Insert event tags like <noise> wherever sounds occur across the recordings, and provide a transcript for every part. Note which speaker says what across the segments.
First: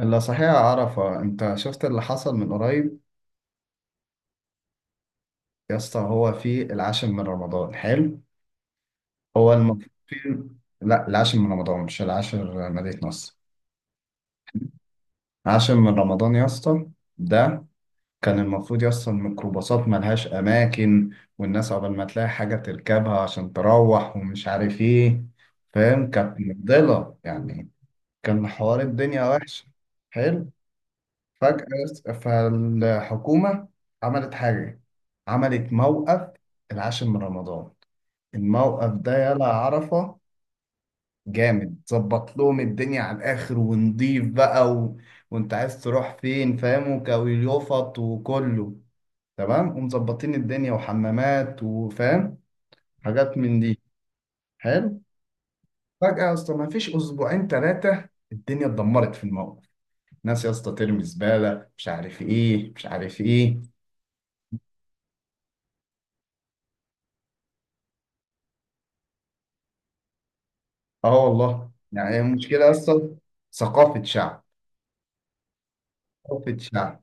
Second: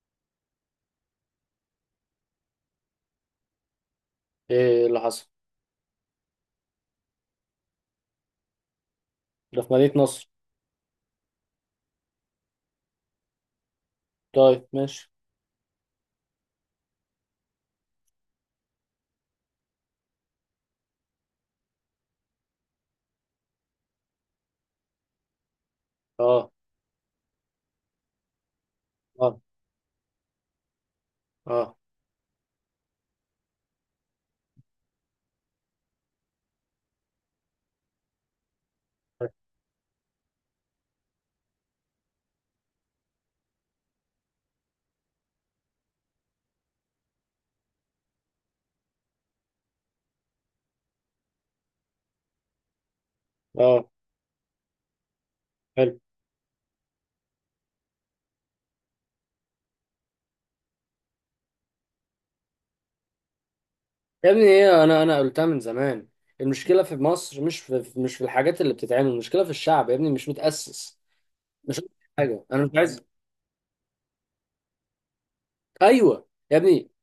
Speaker 1: اللي صحيح عرفة، انت شفت اللي حصل من قريب؟
Speaker 2: ايه اللي حصل؟
Speaker 1: يا اسطى، هو في العاشر من رمضان، حلو. هو
Speaker 2: ده في
Speaker 1: المفروض
Speaker 2: مدينة نصر.
Speaker 1: في، لا العاشر من رمضان مش العاشر مدينة نصر.
Speaker 2: طيب ماشي.
Speaker 1: العاشر من رمضان يا اسطى ده، كان المفروض يا اسطى الميكروباصات ملهاش أماكن، والناس عقبال ما تلاقي حاجة تركبها عشان تروح ومش عارف ايه. فاهم؟ كانت
Speaker 2: اه
Speaker 1: مفضلة يعني، كان حوار الدنيا
Speaker 2: اه
Speaker 1: وحش. حلو. فجأة
Speaker 2: اه
Speaker 1: فالحكومة عملت حاجة، عملت موقف العاشر من رمضان. الموقف ده يلا عرفة جامد، ظبط لهم الدنيا على الآخر، ونضيف بقى وانت عايز تروح فين، فاهم، وكويليوفط وكله تمام، ومظبطين الدنيا وحمامات وفاهم، حاجات من دي.
Speaker 2: اه.
Speaker 1: حلو.
Speaker 2: حلو.
Speaker 1: فجأة يا اسطى، ما فيش أسبوعين ثلاثة الدنيا اتدمرت في الموقف. ناس يا اسطى ترمي زبالة، مش عارف ايه مش عارف ايه.
Speaker 2: يا ابني ايه، انا قلتها من زمان. المشكلة في مصر مش في الحاجات اللي بتتعمل، المشكلة في الشعب يا ابني، مش متأسس.
Speaker 1: اه والله،
Speaker 2: مش قلت
Speaker 1: يعني هي
Speaker 2: حاجة، انا
Speaker 1: المشكله
Speaker 2: مش عايز.
Speaker 1: اصلا ثقافه شعب.
Speaker 2: ايوه يا
Speaker 1: ثقافه
Speaker 2: ابني،
Speaker 1: شعب.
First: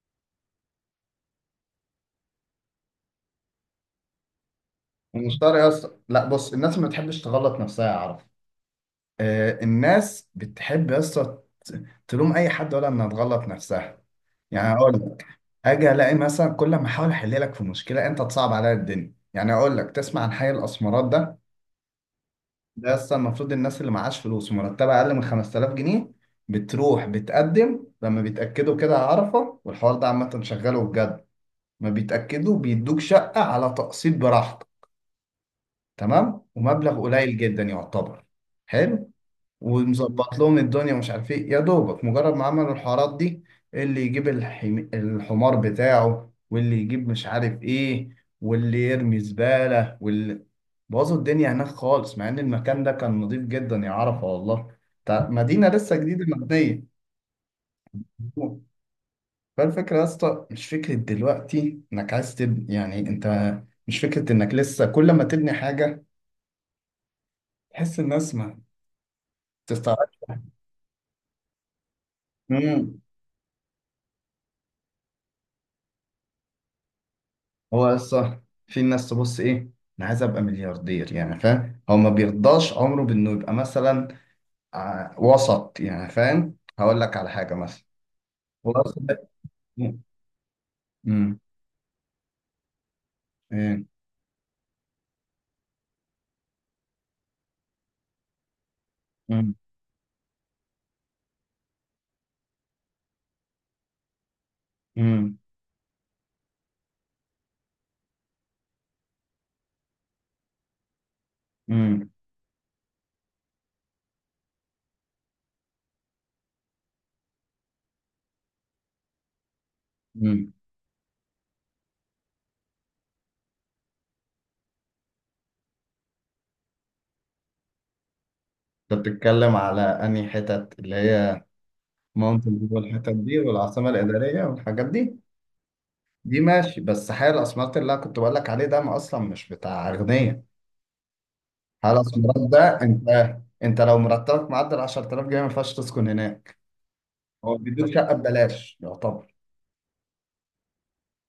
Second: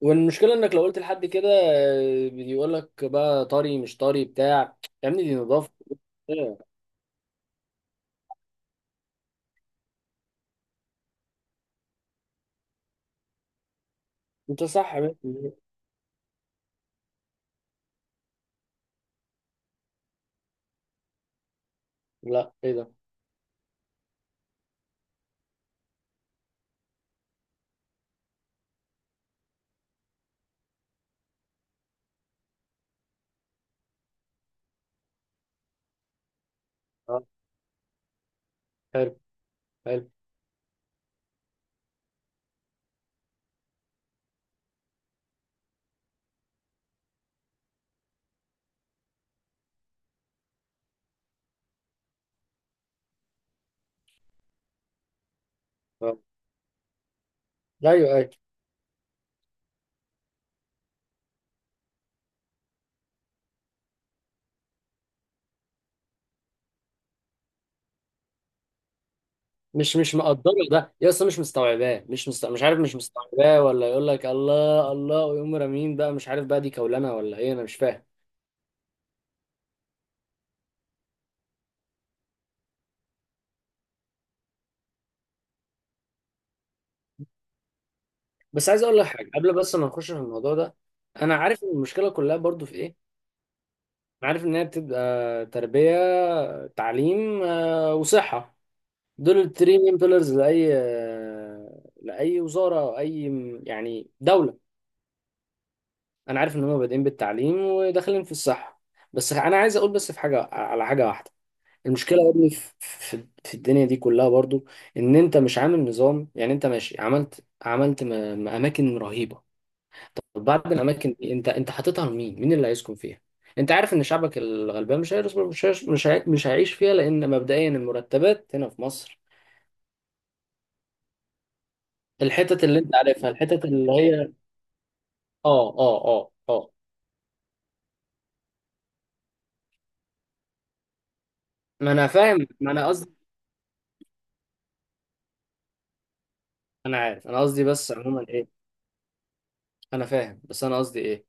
Speaker 2: والمشكلة انك لو قلت لحد كده آه، بيقول لك بقى طري مش طري بتاع. يا ابني دي
Speaker 1: المشتري يا
Speaker 2: نظافة.
Speaker 1: اسطى، لا بص،
Speaker 2: إيه؟
Speaker 1: الناس ما بتحبش تغلط نفسها يا عرف. آه، الناس بتحب يا اسطى تلوم اي حد ولا انها تغلط نفسها.
Speaker 2: انت
Speaker 1: يعني اقول
Speaker 2: صح يا
Speaker 1: لك،
Speaker 2: ابني.
Speaker 1: اجي الاقي مثلا كل ما احاول احل لك في مشكله انت تصعب عليا الدنيا. يعني اقول لك، تسمع عن حي الاسمرات ده؟
Speaker 2: لا ايه
Speaker 1: ده
Speaker 2: ده؟
Speaker 1: يا اسطى المفروض الناس اللي معاش فلوس مرتبه اقل من 5000 جنيه بتروح بتقدم، لما بيتاكدوا كده على عرفه، والحوار ده عامه شغاله بجد. ما بيتأكدوا بيدوك شقة على تقسيط براحتك، تمام، ومبلغ
Speaker 2: اه
Speaker 1: قليل جدا يعتبر. حلو.
Speaker 2: حلو. حلو.
Speaker 1: ومظبط لهم الدنيا ومش عارف ايه. يا دوبك مجرد ما عملوا الحوارات دي، اللي يجيب الحمار بتاعه، واللي يجيب مش عارف ايه، واللي يرمي زبالة، واللي بوظوا الدنيا هناك خالص. مع ان المكان ده كان نظيف جدا يا عرفة والله، مدينة لسه
Speaker 2: اه
Speaker 1: جديدة مبنية.
Speaker 2: ايوه ايوه.
Speaker 1: فالفكرة يا اسطى مش فكرة دلوقتي انك عايز تبني، يعني انت مش فكرة انك لسه كل ما تبني حاجة تحس الناس ما
Speaker 2: مش
Speaker 1: تستعرض.
Speaker 2: مش مقدره ده يا اسطى، مش مستوعباه، مش عارف، مش
Speaker 1: امم
Speaker 2: مستوعباه، ولا يقول لك الله الله، ويقوم رامين بقى، مش عارف بقى دي كولنا ولا ايه، انا مش
Speaker 1: هو يا
Speaker 2: فاهم.
Speaker 1: اسطى في ناس تبص ايه، انا عايز ابقى ملياردير، يعني فاهم؟ هو ما بيرضاش عمره بانه يبقى مثلا وسط. يعني فاهم؟ هقول لك على حاجة مثلا،
Speaker 2: بس
Speaker 1: هو
Speaker 2: عايز اقول لك
Speaker 1: اصلا
Speaker 2: حاجه قبل بس ما نخش في الموضوع ده. انا
Speaker 1: امم
Speaker 2: عارف إن المشكله كلها برضو في ايه.
Speaker 1: ايه؟
Speaker 2: انا عارف ان هي بتبقى تربيه، تعليم آه، وصحه. دول
Speaker 1: امم
Speaker 2: التري مين بيلرز لاي آه، لاي وزاره او اي يعني دوله.
Speaker 1: امم
Speaker 2: انا عارف ان هم بادئين بالتعليم وداخلين في الصحه. بس انا عايز اقول بس في حاجه على حاجه واحده.
Speaker 1: امم
Speaker 2: المشكلة يا ابني في الدنيا دي كلها برضو، ان انت مش عامل نظام. يعني انت ماشي عملت اماكن رهيبة. طب
Speaker 1: امم
Speaker 2: بعد الاماكن دي انت انت حاططها لمين؟ مين اللي هيسكن فيها؟ انت عارف ان شعبك الغلبان مش هيرس- مش هيش- مش هي- مش هيعيش فيها، لان مبدئيا المرتبات هنا في
Speaker 1: انت
Speaker 2: مصر.
Speaker 1: بتتكلم على انهي حتت، اللي هي ماونتن
Speaker 2: الحتت
Speaker 1: فيو
Speaker 2: اللي انت
Speaker 1: والحتت
Speaker 2: عارفها،
Speaker 1: دي
Speaker 2: الحتت
Speaker 1: والعاصمة
Speaker 2: اللي هي
Speaker 1: الإدارية والحاجات دي؟
Speaker 2: اه اه اه
Speaker 1: دي
Speaker 2: اه.
Speaker 1: ماشي، بس حي الاسمرات اللي انا كنت بقول لك عليه ده، ما اصلا مش بتاع اغنياء. حي
Speaker 2: ما انا فاهم،
Speaker 1: الاسمرات
Speaker 2: ما
Speaker 1: ده،
Speaker 2: انا قصدي.
Speaker 1: انت انت لو مرتبك معدل 10000 جنيه، ما ينفعش تسكن هناك.
Speaker 2: انا عارف، انا
Speaker 1: هو
Speaker 2: قصدي،
Speaker 1: بيدوك
Speaker 2: بس
Speaker 1: شقه
Speaker 2: عموما ايه.
Speaker 1: ببلاش يعتبر.
Speaker 2: انا فاهم بس انا قصدي ايه.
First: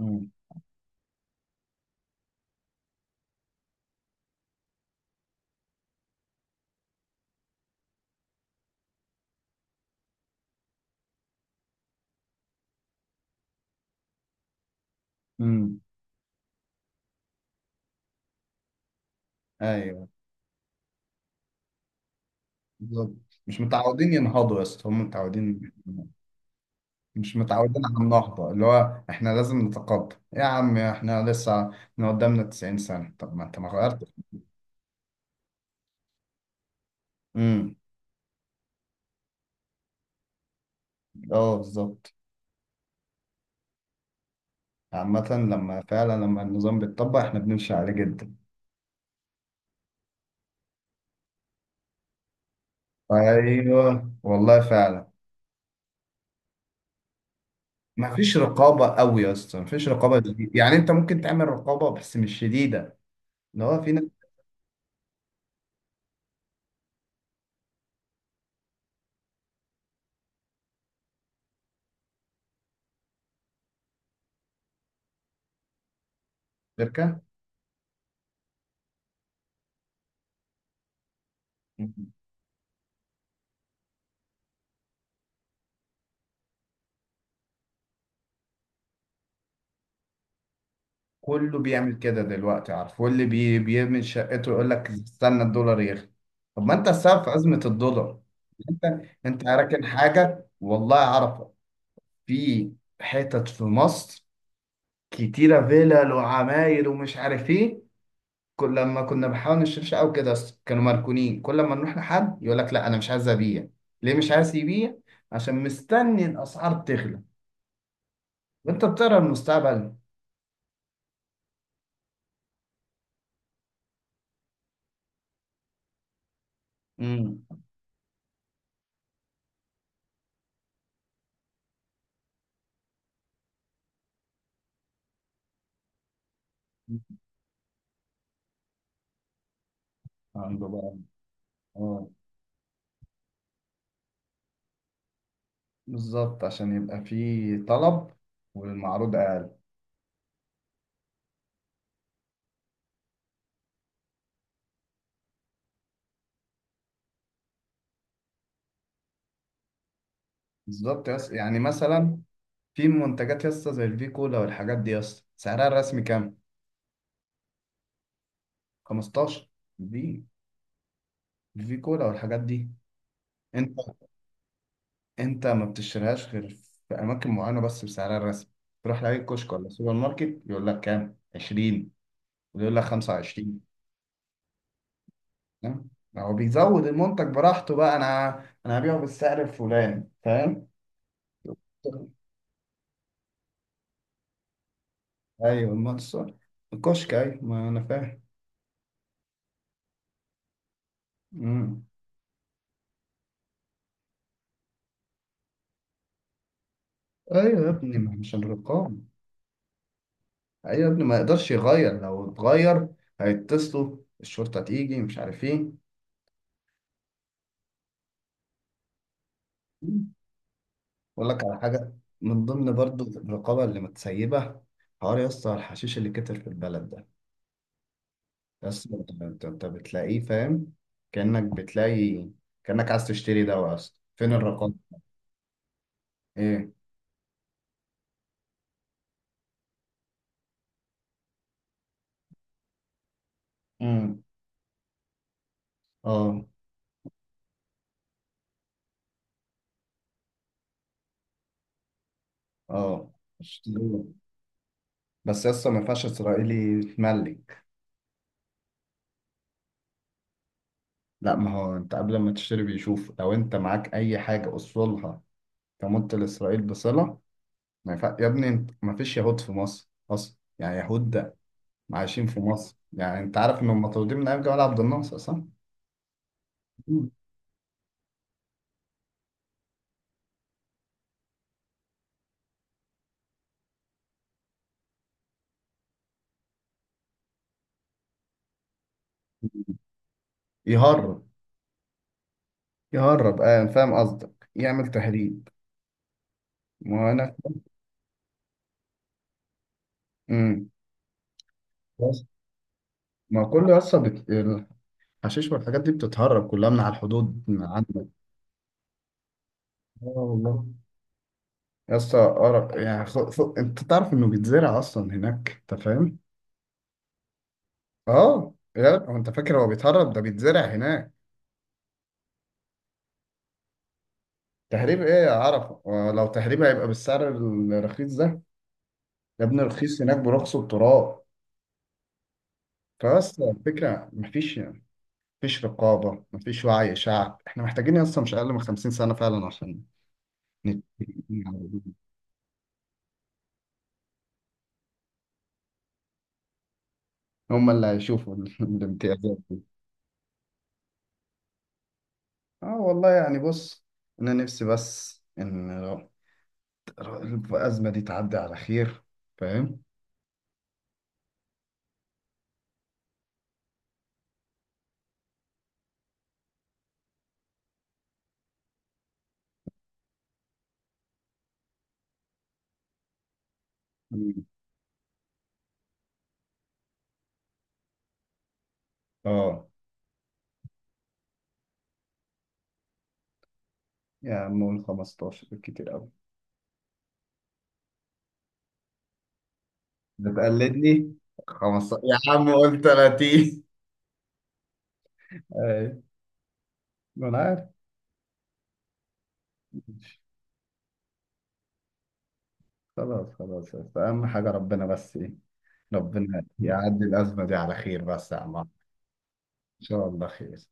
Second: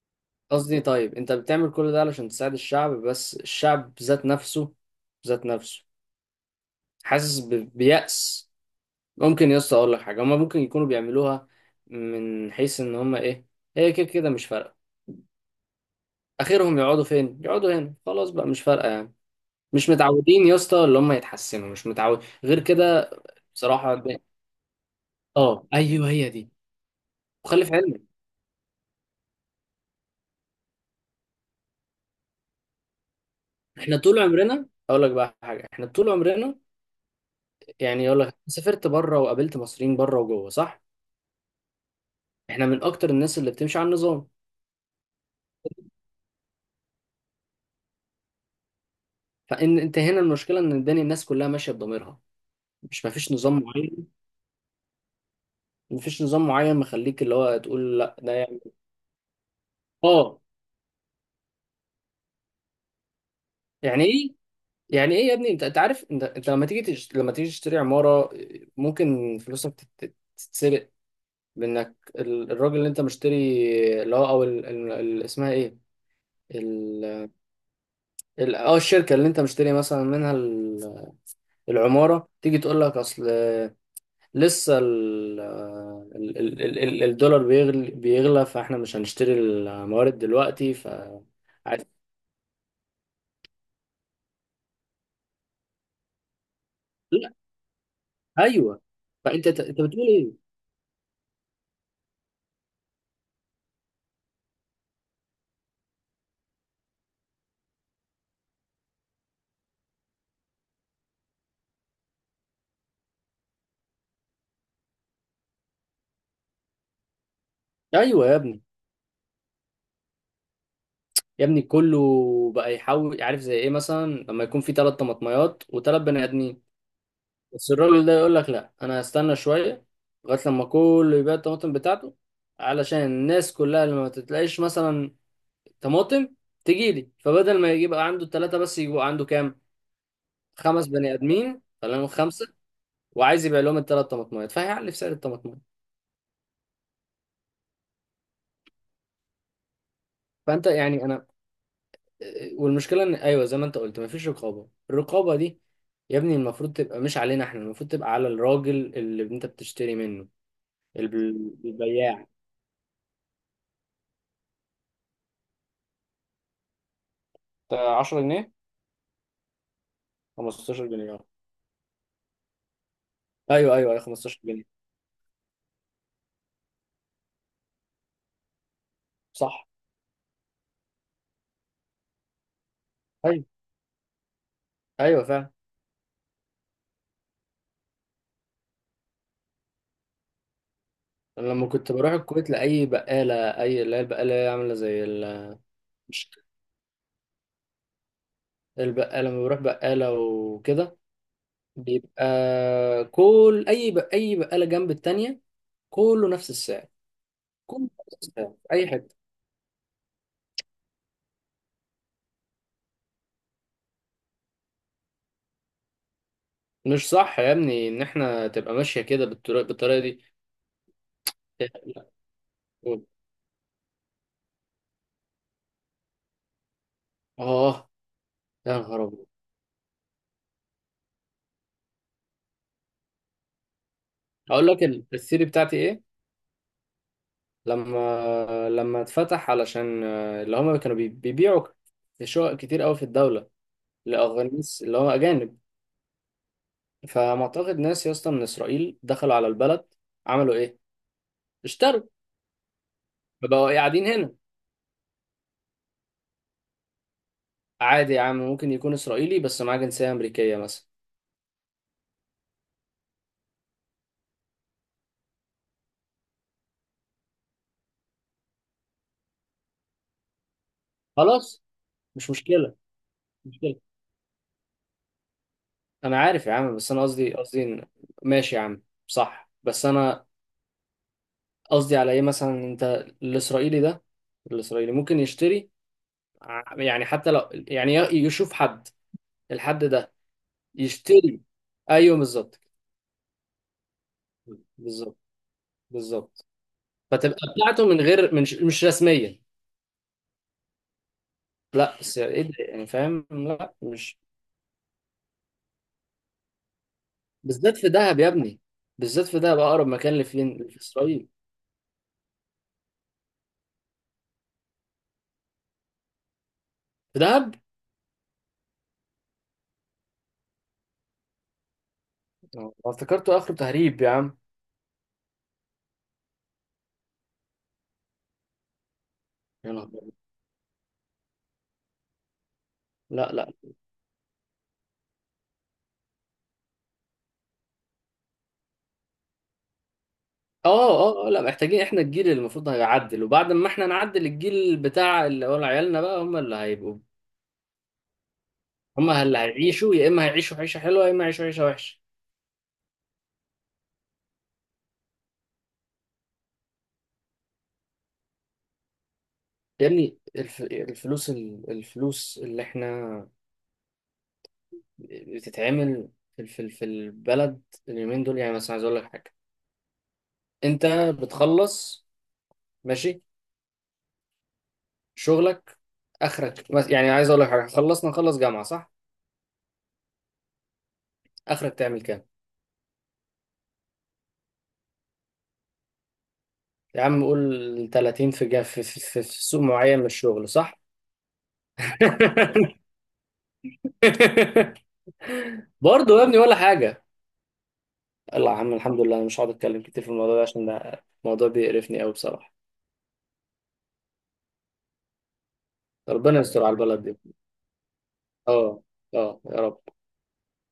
Speaker 1: امم
Speaker 2: قصدي طيب انت بتعمل كل ده علشان تساعد الشعب، بس الشعب ذات نفسه، ذات نفسه حاسس بيأس. ممكن يا اسطى اقول لك حاجه، هما ممكن يكونوا بيعملوها من حيث ان هما ايه، هي كده كده مش فارقه.
Speaker 1: امم
Speaker 2: اخرهم يقعدوا فين؟ يقعدوا هنا خلاص بقى، مش فارقه يعني. مش
Speaker 1: ايوه،
Speaker 2: متعودين يا اسطى اللي هما يتحسنوا، مش متعود غير كده.
Speaker 1: بالظبط مش
Speaker 2: بصراحه
Speaker 1: متعودين
Speaker 2: ده-
Speaker 1: ينهضوا يا اسطى، هم
Speaker 2: اه
Speaker 1: متعودين
Speaker 2: ايوه هي دي.
Speaker 1: مش
Speaker 2: وخلي في
Speaker 1: متعودين على
Speaker 2: علمك،
Speaker 1: النهضه. اللي هو احنا لازم نتقدم يا عم، احنا لسه إحنا قدامنا 90 سنه، طب ما انت ما
Speaker 2: احنا
Speaker 1: غيرت.
Speaker 2: طول عمرنا، اقول لك بقى حاجه، احنا طول عمرنا،
Speaker 1: امم
Speaker 2: يعني اقول لك، سافرت بره وقابلت مصريين بره وجوه، صح؟
Speaker 1: اه بالظبط،
Speaker 2: احنا من اكتر الناس اللي بتمشي على النظام.
Speaker 1: عامة لما فعلا لما النظام بيتطبق، احنا بنمشي عليه جدا.
Speaker 2: فان انت هنا المشكله ان الدنيا، الناس كلها ماشيه بضميرها، مش مفيش نظام معين.
Speaker 1: ايوه والله فعلا،
Speaker 2: مفيش نظام معين مخليك اللي هو تقول
Speaker 1: ما
Speaker 2: لا ده
Speaker 1: فيش
Speaker 2: يعني.
Speaker 1: رقابه قوي يا اسطى، ما فيش رقابه
Speaker 2: اه.
Speaker 1: دي. يعني انت ممكن تعمل رقابه بس مش شديده. اللي هو في ناس،
Speaker 2: يعني ايه؟ يعني ايه يا ابني؟ انت عارف، انت لما تيجي لما تيجي تشتري عماره، ممكن فلوسك تتسرق. بانك الراجل اللي انت مشتري اللي هو، او اسمها ايه،
Speaker 1: شركه.
Speaker 2: ال... اه الشركه اللي انت مشتري مثلا منها، العماره، تيجي تقول لك اصل لسه الدولار بيغلى بيغلى، فاحنا مش هنشتري الموارد دلوقتي ف
Speaker 1: كله بيعمل
Speaker 2: عايز-
Speaker 1: كده دلوقتي، عارف؟ واللي بي بيعمل شقته يقول لك استنى الدولار يغلى. طب ما انت السبب
Speaker 2: لا.
Speaker 1: في ازمه الدولار.
Speaker 2: ايوه.
Speaker 1: انت، انت
Speaker 2: فانت انت
Speaker 1: راكن
Speaker 2: بتقول ايه؟
Speaker 1: حاجه والله عارفه. في حتت في مصر كتيره، فيلل وعماير ومش عارف ايه، كل لما كنا بنحاول نشتريش او كده، أصل كانوا مركونين. كل لما نروح لحد يقول لك لا انا مش عايز ابيع. ليه مش عايز يبيع؟ عشان مستني الاسعار تغلى،
Speaker 2: ايوه يا ابني.
Speaker 1: وانت بتقرا المستقبل.
Speaker 2: يا ابني كله بقى يحاول، عارف زي ايه؟ مثلا لما يكون في ثلاث طماطميات وثلاث بني ادمين،
Speaker 1: امم
Speaker 2: بس الراجل ده يقول لك لا انا هستنى شويه، لغايه لما كله يبيع الطماطم بتاعته. علشان الناس كلها اللي ما تتلاقيش مثلا طماطم تجيلي، فبدل ما يبقى عنده ثلاثه بس، يبقى عنده كام؟
Speaker 1: عنده
Speaker 2: خمس
Speaker 1: بقى.
Speaker 2: بني ادمين، خلينا
Speaker 1: اه
Speaker 2: نقول خمسه، وعايز يبيع لهم الثلاث طماطمات، فهيعلي في سعر الطماطمات.
Speaker 1: بالظبط، عشان يبقى في طلب والمعروض اقل.
Speaker 2: فانت يعني انا، والمشكله ان، ايوه زي ما انت قلت، مفيش رقابه. الرقابه دي يا ابني المفروض تبقى مش علينا احنا، المفروض تبقى على الراجل اللي انت بتشتري منه،
Speaker 1: بالظبط.
Speaker 2: الب-
Speaker 1: يس يعني مثلا،
Speaker 2: البياع.
Speaker 1: في منتجات يسطا زي الفي كولا والحاجات دي، يسطا سعرها الرسمي كام؟
Speaker 2: أنت 10 جنيه.
Speaker 1: 15. دي
Speaker 2: 15 جنيه، اه.
Speaker 1: الفي كولا والحاجات دي،
Speaker 2: ايوه
Speaker 1: انت
Speaker 2: ايوه ايوه، 15 جنيه.
Speaker 1: انت ما بتشتريهاش غير في اماكن معينه بس بسعرها الرسمي. تروح لاي كشك
Speaker 2: صح.
Speaker 1: ولا سوبر ماركت يقول لك كام، 20، ويقول لك
Speaker 2: ايوه
Speaker 1: 25.
Speaker 2: ايوه فعلا.
Speaker 1: فاهم؟ هو بيزود المنتج براحته. بقى انا، انا هبيعه بالسعر الفلاني، فاهم؟
Speaker 2: انا لما كنت بروح الكويت، لاي بقاله، اي اللي هي البقاله اللي هي عامله زي
Speaker 1: ايوه، ما الصور، الكشك، ايوه ما انا فاهم.
Speaker 2: البقاله، لما بروح بقاله وكده،
Speaker 1: مم.
Speaker 2: بيبقى كل اي بقاله جنب التانية، كله نفس السعر.
Speaker 1: ايوه يا
Speaker 2: كله
Speaker 1: ابني، ما
Speaker 2: نفس
Speaker 1: مش
Speaker 2: السعر في اي
Speaker 1: الرقابه.
Speaker 2: حته.
Speaker 1: ايوه يا ابني، ما يقدرش يغير، لو اتغير هيتصلوا الشرطه تيجي مش عارف ايه.
Speaker 2: مش صح يا ابني ان احنا تبقى ماشيه كده بالطريقه دي.
Speaker 1: اقول لك على
Speaker 2: <laughs>
Speaker 1: حاجه،
Speaker 2: لا.
Speaker 1: من ضمن برضو
Speaker 2: قول.
Speaker 1: الرقابه اللي متسيبه، حوار يا اسطى الحشيش اللي كتر في البلد ده.
Speaker 2: اه.
Speaker 1: يا
Speaker 2: يا
Speaker 1: اسطى
Speaker 2: نهار
Speaker 1: انت
Speaker 2: ابيض.
Speaker 1: انت أنت بتلاقيه، فاهم؟ كانك بتلاقي، كانك عايز تشتري دواء. اصلا فين
Speaker 2: اقول
Speaker 1: الرقابه؟
Speaker 2: لك الثيري بتاعتي ايه،
Speaker 1: ايه؟
Speaker 2: لما لما اتفتح علشان آه، اللي هم كانوا بيبيعوا شقق كتير قوي في الدوله،
Speaker 1: امم
Speaker 2: لاغانيس اللي هم اجانب.
Speaker 1: اه.
Speaker 2: فمعتقد ناس يا اسطى من اسرائيل دخلوا على البلد، عملوا ايه؟ اشتروا،
Speaker 1: اه،
Speaker 2: فبقوا
Speaker 1: اشتري.
Speaker 2: قاعدين هنا.
Speaker 1: بس يا اسطى، ما ينفعش اسرائيلي يتملك.
Speaker 2: عادي يا عم، ممكن يكون اسرائيلي بس معاه جنسية امريكية مثلا.
Speaker 1: لا، ما هو انت قبل ما تشتري بيشوف لو انت معاك اي حاجه اصولها تمت لاسرائيل بصله ما ينفع يا ابني. انت ما فيش يهود في مصر اصلا، يعني يهود
Speaker 2: خلاص.
Speaker 1: عايشين
Speaker 2: مش
Speaker 1: في
Speaker 2: مشكلة،
Speaker 1: مصر. يعني انت
Speaker 2: مش
Speaker 1: عارف
Speaker 2: مشكلة،
Speaker 1: انهم مطرودين من ايام جمال عبد الناصر، صح؟
Speaker 2: انا عارف يا عم، بس انا
Speaker 1: مم.
Speaker 2: قصدي إن، ماشي يا عم، صح، بس انا قصدي على ايه، مثلا انت الاسرائيلي ده، الاسرائيلي ممكن يشتري، يعني حتى لو يعني يشوف حد، الحد ده
Speaker 1: يهرب.
Speaker 2: يشتري. ايوه بالظبط.
Speaker 1: يهرب، اه فاهم قصدك، يعمل
Speaker 2: بالظبط
Speaker 1: تهريب.
Speaker 2: بالظبط.
Speaker 1: ما انا
Speaker 2: فتبقى بتاعته من غير، من مش رسميا.
Speaker 1: امم
Speaker 2: لا بس
Speaker 1: بس،
Speaker 2: ايه ده يعني، فاهم،
Speaker 1: ما كل
Speaker 2: لا
Speaker 1: يسطا
Speaker 2: مش.
Speaker 1: الحشيش والحاجات دي بتتهرب كلها من على الحدود من
Speaker 2: بالذات في
Speaker 1: عندك.
Speaker 2: دهب يا ابني، بالذات في دهب، اقرب
Speaker 1: اه
Speaker 2: مكان
Speaker 1: والله،
Speaker 2: لفين في اسرائيل.
Speaker 1: يسطا قرف يعني. انت تعرف انه بيتزرع اصلا هناك، انت فاهم؟
Speaker 2: في دهب.
Speaker 1: اه، يا هو انت فاكر هو بيتهرب؟ ده بيتزرع هناك.
Speaker 2: آه، افتكرته اخر تهريب يا عم.
Speaker 1: تهريب ايه يا عرفه؟ ولو تهريب، هيبقى بالسعر الرخيص ده يا ابني؟
Speaker 2: يا نهار
Speaker 1: رخيص
Speaker 2: أبيض.
Speaker 1: هناك برخص التراب.
Speaker 2: لا
Speaker 1: فاصلا
Speaker 2: لا.
Speaker 1: الفكره مفيش، مفيش رقابه، مفيش وعي شعب. احنا محتاجين اصلا مش اقل من 50 سنه فعلا عشان نتفق
Speaker 2: اه اه. آه، لا،
Speaker 1: على
Speaker 2: محتاجين احنا الجيل اللي المفروض هيعدل، وبعد ما احنا نعدل، الجيل بتاع اللي هو عيالنا بقى هم اللي هيبقوا،
Speaker 1: هم اللي هيشوفوا <laughs>
Speaker 2: هم
Speaker 1: الامتيازات
Speaker 2: اللي
Speaker 1: دي.
Speaker 2: هيعيشوا، يا اما هيعيشوا عيشه حلوه، يا اما هيعيشوا عيشه وحشه.
Speaker 1: اه والله، يعني بص، انا نفسي بس ان الازمه دي تعدي على خير، فاهم؟
Speaker 2: يا ابني الفلوس الفلوس اللي احنا بتتعمل في البلد اليومين دول، يعني مثلا عايز اقول لك حاجه، انت بتخلص ماشي
Speaker 1: مم.
Speaker 2: شغلك، اخرك، بس يعني عايز اقول لك حاجه، خلصنا نخلص جامعه، صح؟
Speaker 1: اه.
Speaker 2: اخرك تعمل كام؟
Speaker 1: يا عم قول 15 بالكتير قوي.
Speaker 2: يا عم قول 30، في جا في سوق معين من الشغل، صح؟
Speaker 1: بتقلدني. 15 يا عم،
Speaker 2: <laughs>
Speaker 1: قول 30. اي،
Speaker 2: برضه يا ابني ولا حاجه.
Speaker 1: ما انا عارف.
Speaker 2: الله يا عم، الحمد لله، انا مش هقعد اتكلم كتير في الموضوع ده عشان ده الموضوع بيقرفني قوي بصراحه.
Speaker 1: خلاص خلاص، بس اهم حاجه ربنا بس ايه،
Speaker 2: ربنا
Speaker 1: ربنا
Speaker 2: يستر على البلد
Speaker 1: يعدي
Speaker 2: دي.
Speaker 1: الأزمة دي على خير بس يا عم عمرو.
Speaker 2: اه. اه يا رب.
Speaker 1: إن شاء الله خير.